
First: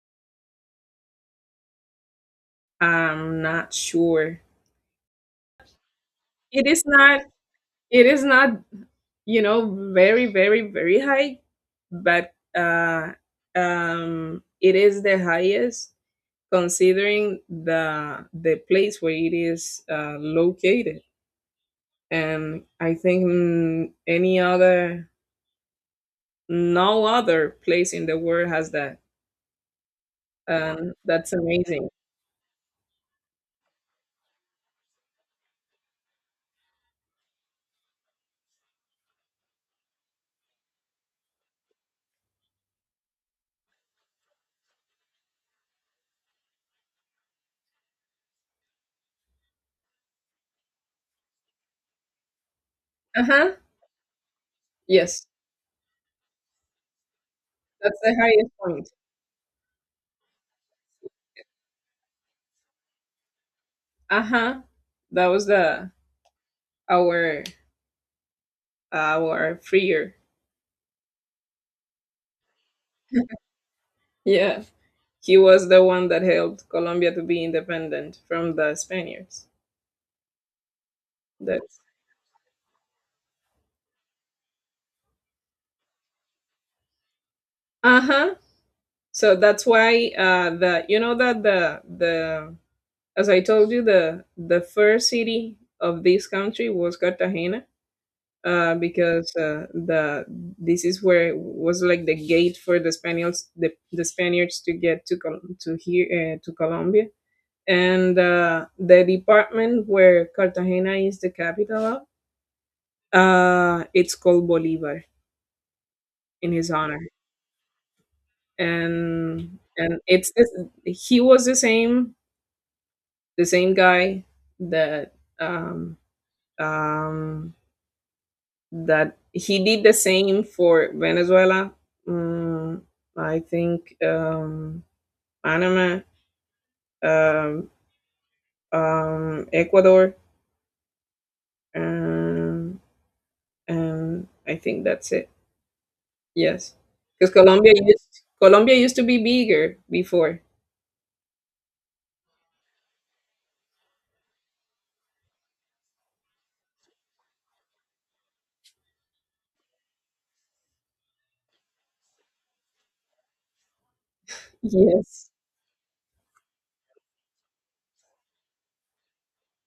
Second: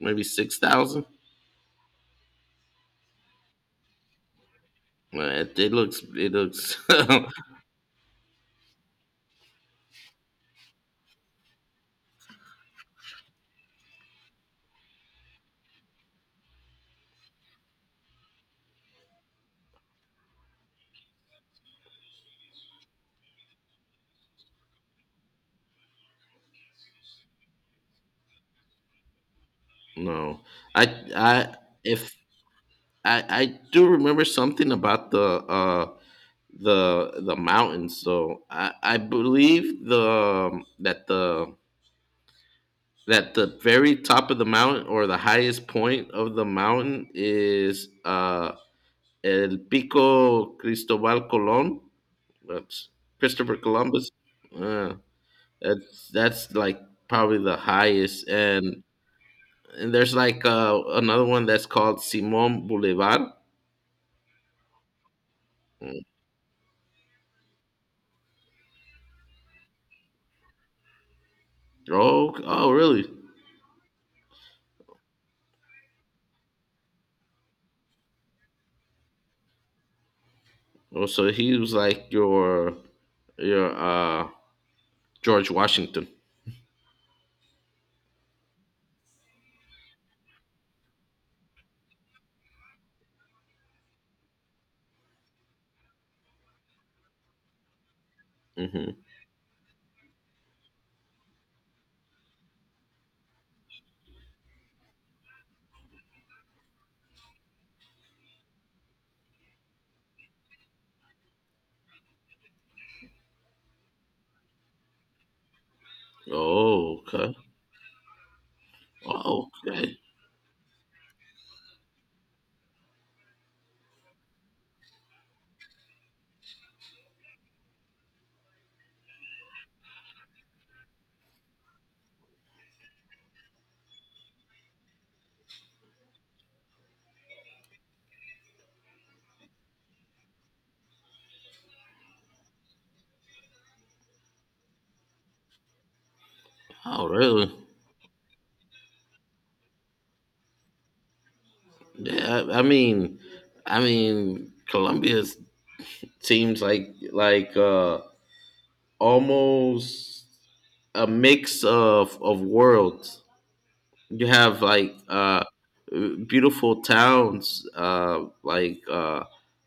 Speaker 1: Maybe six thousand.
Speaker 2: I'm not sure.
Speaker 1: Well, It, it looks it
Speaker 2: It
Speaker 1: looks.
Speaker 2: is not. It is not. You know, very, very, very high, but uh, um, it is the highest considering the the place where it is uh, located. And I think, mm, any other, no other place in the world has that.
Speaker 1: No, I
Speaker 2: Um, that's
Speaker 1: I
Speaker 2: amazing.
Speaker 1: if I I do remember something about the uh the the mountains. So I I believe the um, that the that the very top of the mountain or the highest point of the mountain is uh El Pico Cristobal Colon. That's
Speaker 2: Uh huh.
Speaker 1: Christopher Columbus. Uh,
Speaker 2: Yes,
Speaker 1: that's that's like probably the
Speaker 2: that's the
Speaker 1: highest,
Speaker 2: highest
Speaker 1: and
Speaker 2: point.
Speaker 1: and there's like uh, another one that's called Simon Boulevard.
Speaker 2: Uh-huh. That was the,
Speaker 1: Mm.
Speaker 2: our our freer.
Speaker 1: Oh, oh, really?
Speaker 2: Yeah. He was the one that helped Colombia to be independent from the Spaniards.
Speaker 1: Oh, so he was
Speaker 2: That's
Speaker 1: like your your uh George Washington.
Speaker 2: uh huh. So that's why, uh, the you know that the the as I told you, the the first city of this country was Cartagena, uh,
Speaker 1: Hmm.
Speaker 2: because uh, the this is where it was like the gate for the Spaniards, the, the Spaniards to get to Col- to here, uh, to Colombia. And uh, the department where Cartagena is the capital of, uh, it's called Bolivar in his
Speaker 1: Oh,
Speaker 2: honor,
Speaker 1: okay. Oh,
Speaker 2: and
Speaker 1: okay.
Speaker 2: and it's this, he was the same, the same guy that um, um, that he did the same for Venezuela, mm, I think, um, Panama, um, um, Ecuador, um, and I think that's it. Yes,
Speaker 1: Oh,
Speaker 2: because
Speaker 1: really?
Speaker 2: Colombia used Colombia used to be bigger before.
Speaker 1: Yeah. I, I mean, I mean, Colombia seems like like uh almost a mix of of worlds. You have like
Speaker 2: Yes.
Speaker 1: uh beautiful towns, uh like uh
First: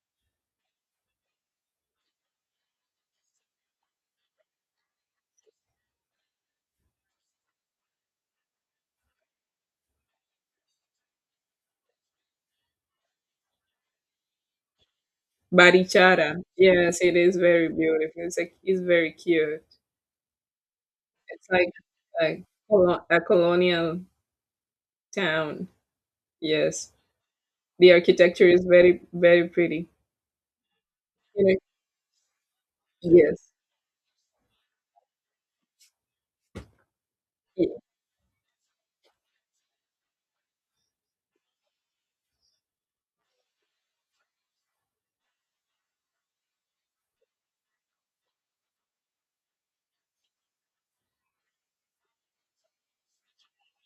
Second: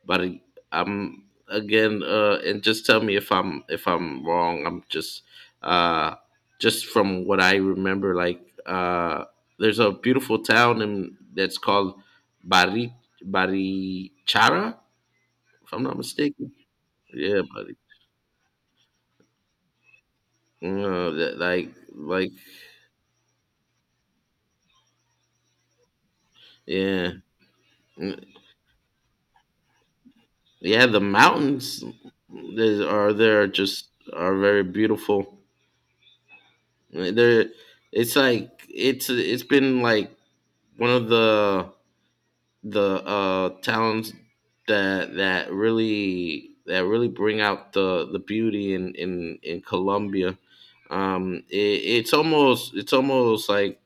Speaker 1: but I- I'm again, uh and just tell me if i'm if I'm wrong. I'm just uh just from what I remember, like uh there's a beautiful town in that's called bari Barichara, if I'm not
Speaker 2: Barichara.
Speaker 1: mistaken.
Speaker 2: Yes, it is
Speaker 1: Yeah,
Speaker 2: very
Speaker 1: buddy.
Speaker 2: beautiful. It's like it's very cute.
Speaker 1: uh, that-
Speaker 2: It's like
Speaker 1: like like
Speaker 2: a, colo- a colonial town. Yes.
Speaker 1: yeah,
Speaker 2: The architecture is very very pretty.
Speaker 1: Yeah, the
Speaker 2: You know,
Speaker 1: mountains is, are there,
Speaker 2: yes.
Speaker 1: just are very beautiful. They're
Speaker 2: Y-
Speaker 1: it's like it's it's been like one of the the uh towns that that really that really bring out the the beauty in in in Colombia. Um, it, it's almost it's almost like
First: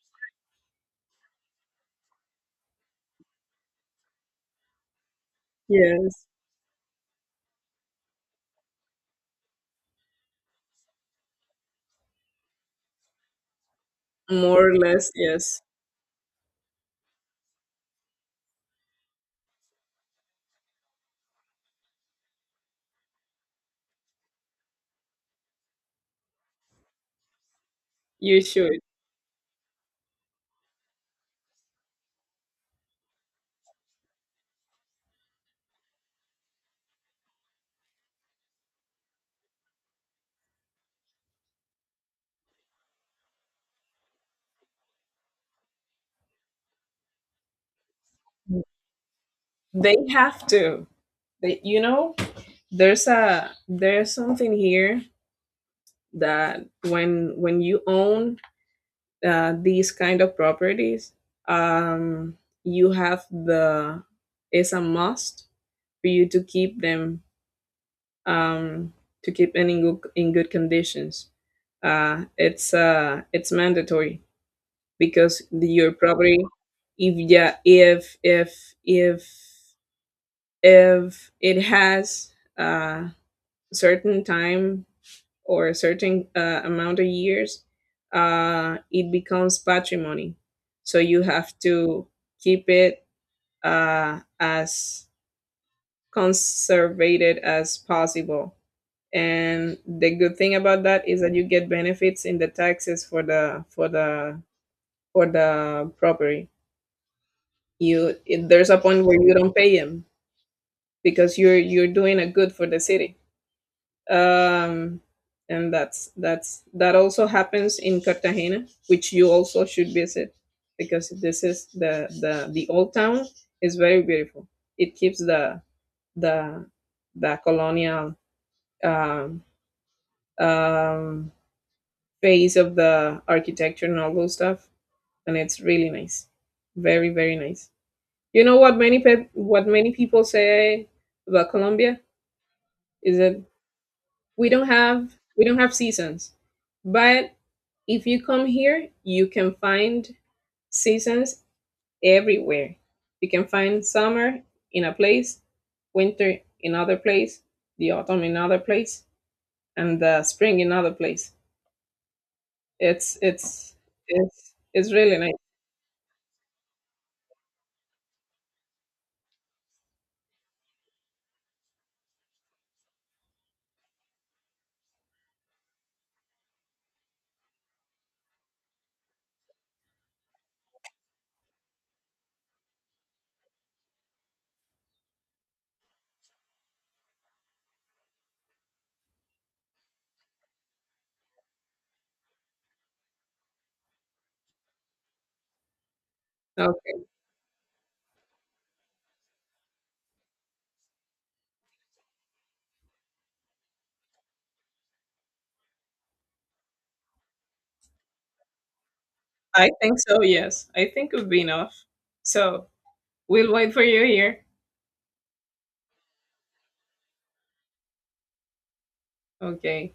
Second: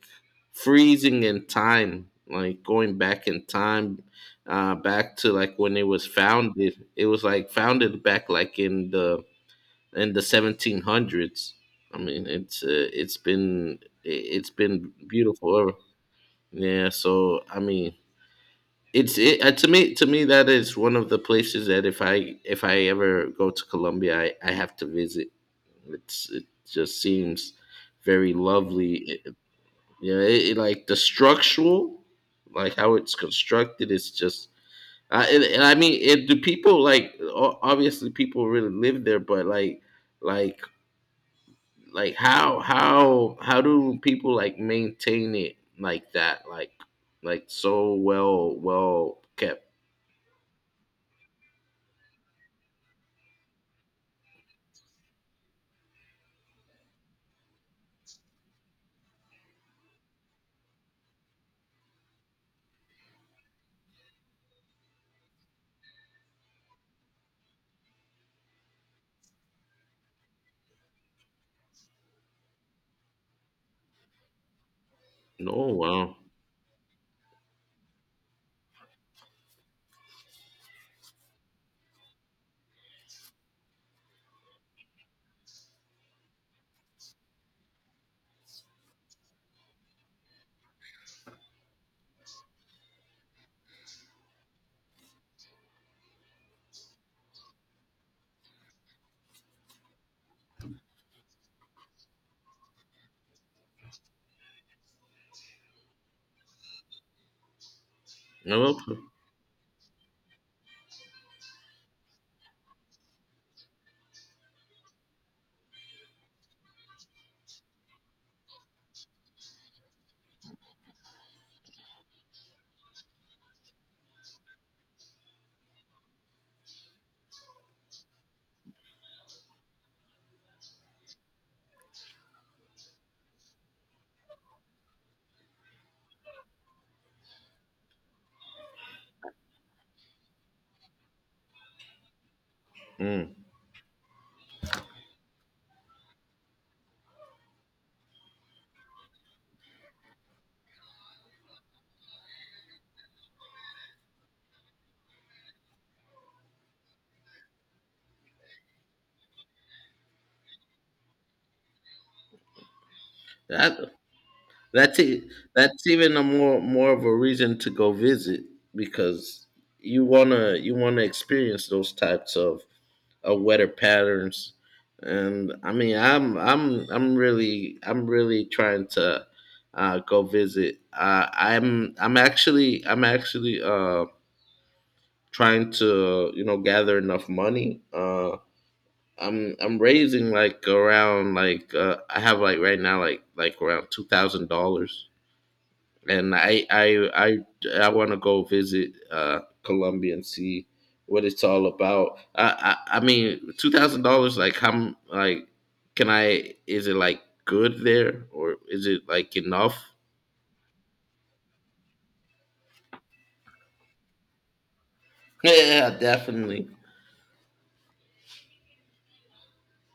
Speaker 1: freezing in time, like going back in time, uh, back to like when it was
Speaker 2: Yes.
Speaker 1: founded. It was like founded back like in the in the seventeen hundreds. I mean, it's uh, it's been it- has
Speaker 2: More or
Speaker 1: been
Speaker 2: less, yes.
Speaker 1: beautiful ever. Yeah, so I mean, it's it uh, to me to me that is one of the places that if i if I ever go to Colombia, i, I have to visit. It's it just seems very
Speaker 2: You should.
Speaker 1: lovely. It, it- yeah, it, it- like the structural, like how it's constructed, it's just— I, and, and I mean it, do people like, o- obviously people really live there, but like like like how how how do people like maintain it like that, like like so well well kept?
Speaker 2: They have to. They, you know, there's a there's something here that when when you own uh, these kind of properties, um, you have the, it's a must for you to keep them, um, to keep them in good, in good conditions. Uh, it's uh, it's mandatory, because the,
Speaker 1: Oh
Speaker 2: your
Speaker 1: wow!
Speaker 2: property, if yeah, if if if if it has a certain time, or a certain uh, amount of years, uh, it becomes patrimony. So you have to keep it uh, as conservated as possible. And the good thing about that is that you get benefits in the taxes for the for the for the property. You it,
Speaker 1: I
Speaker 2: there's a
Speaker 1: love
Speaker 2: point where you don't pay them, because you're you're doing a good for the city. Um, and that's that's that also happens in Cartagena, which you also should visit, because this is the, the the old town is very beautiful. It keeps the, the the colonial um, um, phase of the architecture and all those stuff, and it's really nice, very very nice. You know what many pe- what many people say about Colombia is
Speaker 1: mm.
Speaker 2: that we don't have we don't have seasons, but if you come here, you can find seasons everywhere. You can find summer in a place, winter in other place, the autumn in other place, and the spring in other place. It's
Speaker 1: that.
Speaker 2: it's it's it's
Speaker 1: That's
Speaker 2: really
Speaker 1: e-
Speaker 2: nice.
Speaker 1: that's even a more more of a reason to go visit, because you wanna you wanna experience those types of uh, weather patterns. And I mean, I'm I'm I'm really I'm really trying to uh, go visit. Uh, I'm I'm actually I'm actually uh, trying to you know gather enough money. Uh, I'm I'm raising like around, like uh, I have like right now like like around two thousand dollars, and I I
Speaker 2: Okay.
Speaker 1: I I want to go visit uh, Colombia and see what it's all about. I I, I mean, two thousand dollars, like how m- like can I, is it like good there, or is it like
Speaker 2: I
Speaker 1: enough?
Speaker 2: think so, yes. I think it would be enough. So we'll wait for you here.
Speaker 1: Yeah, definitely.
Speaker 2: Okay.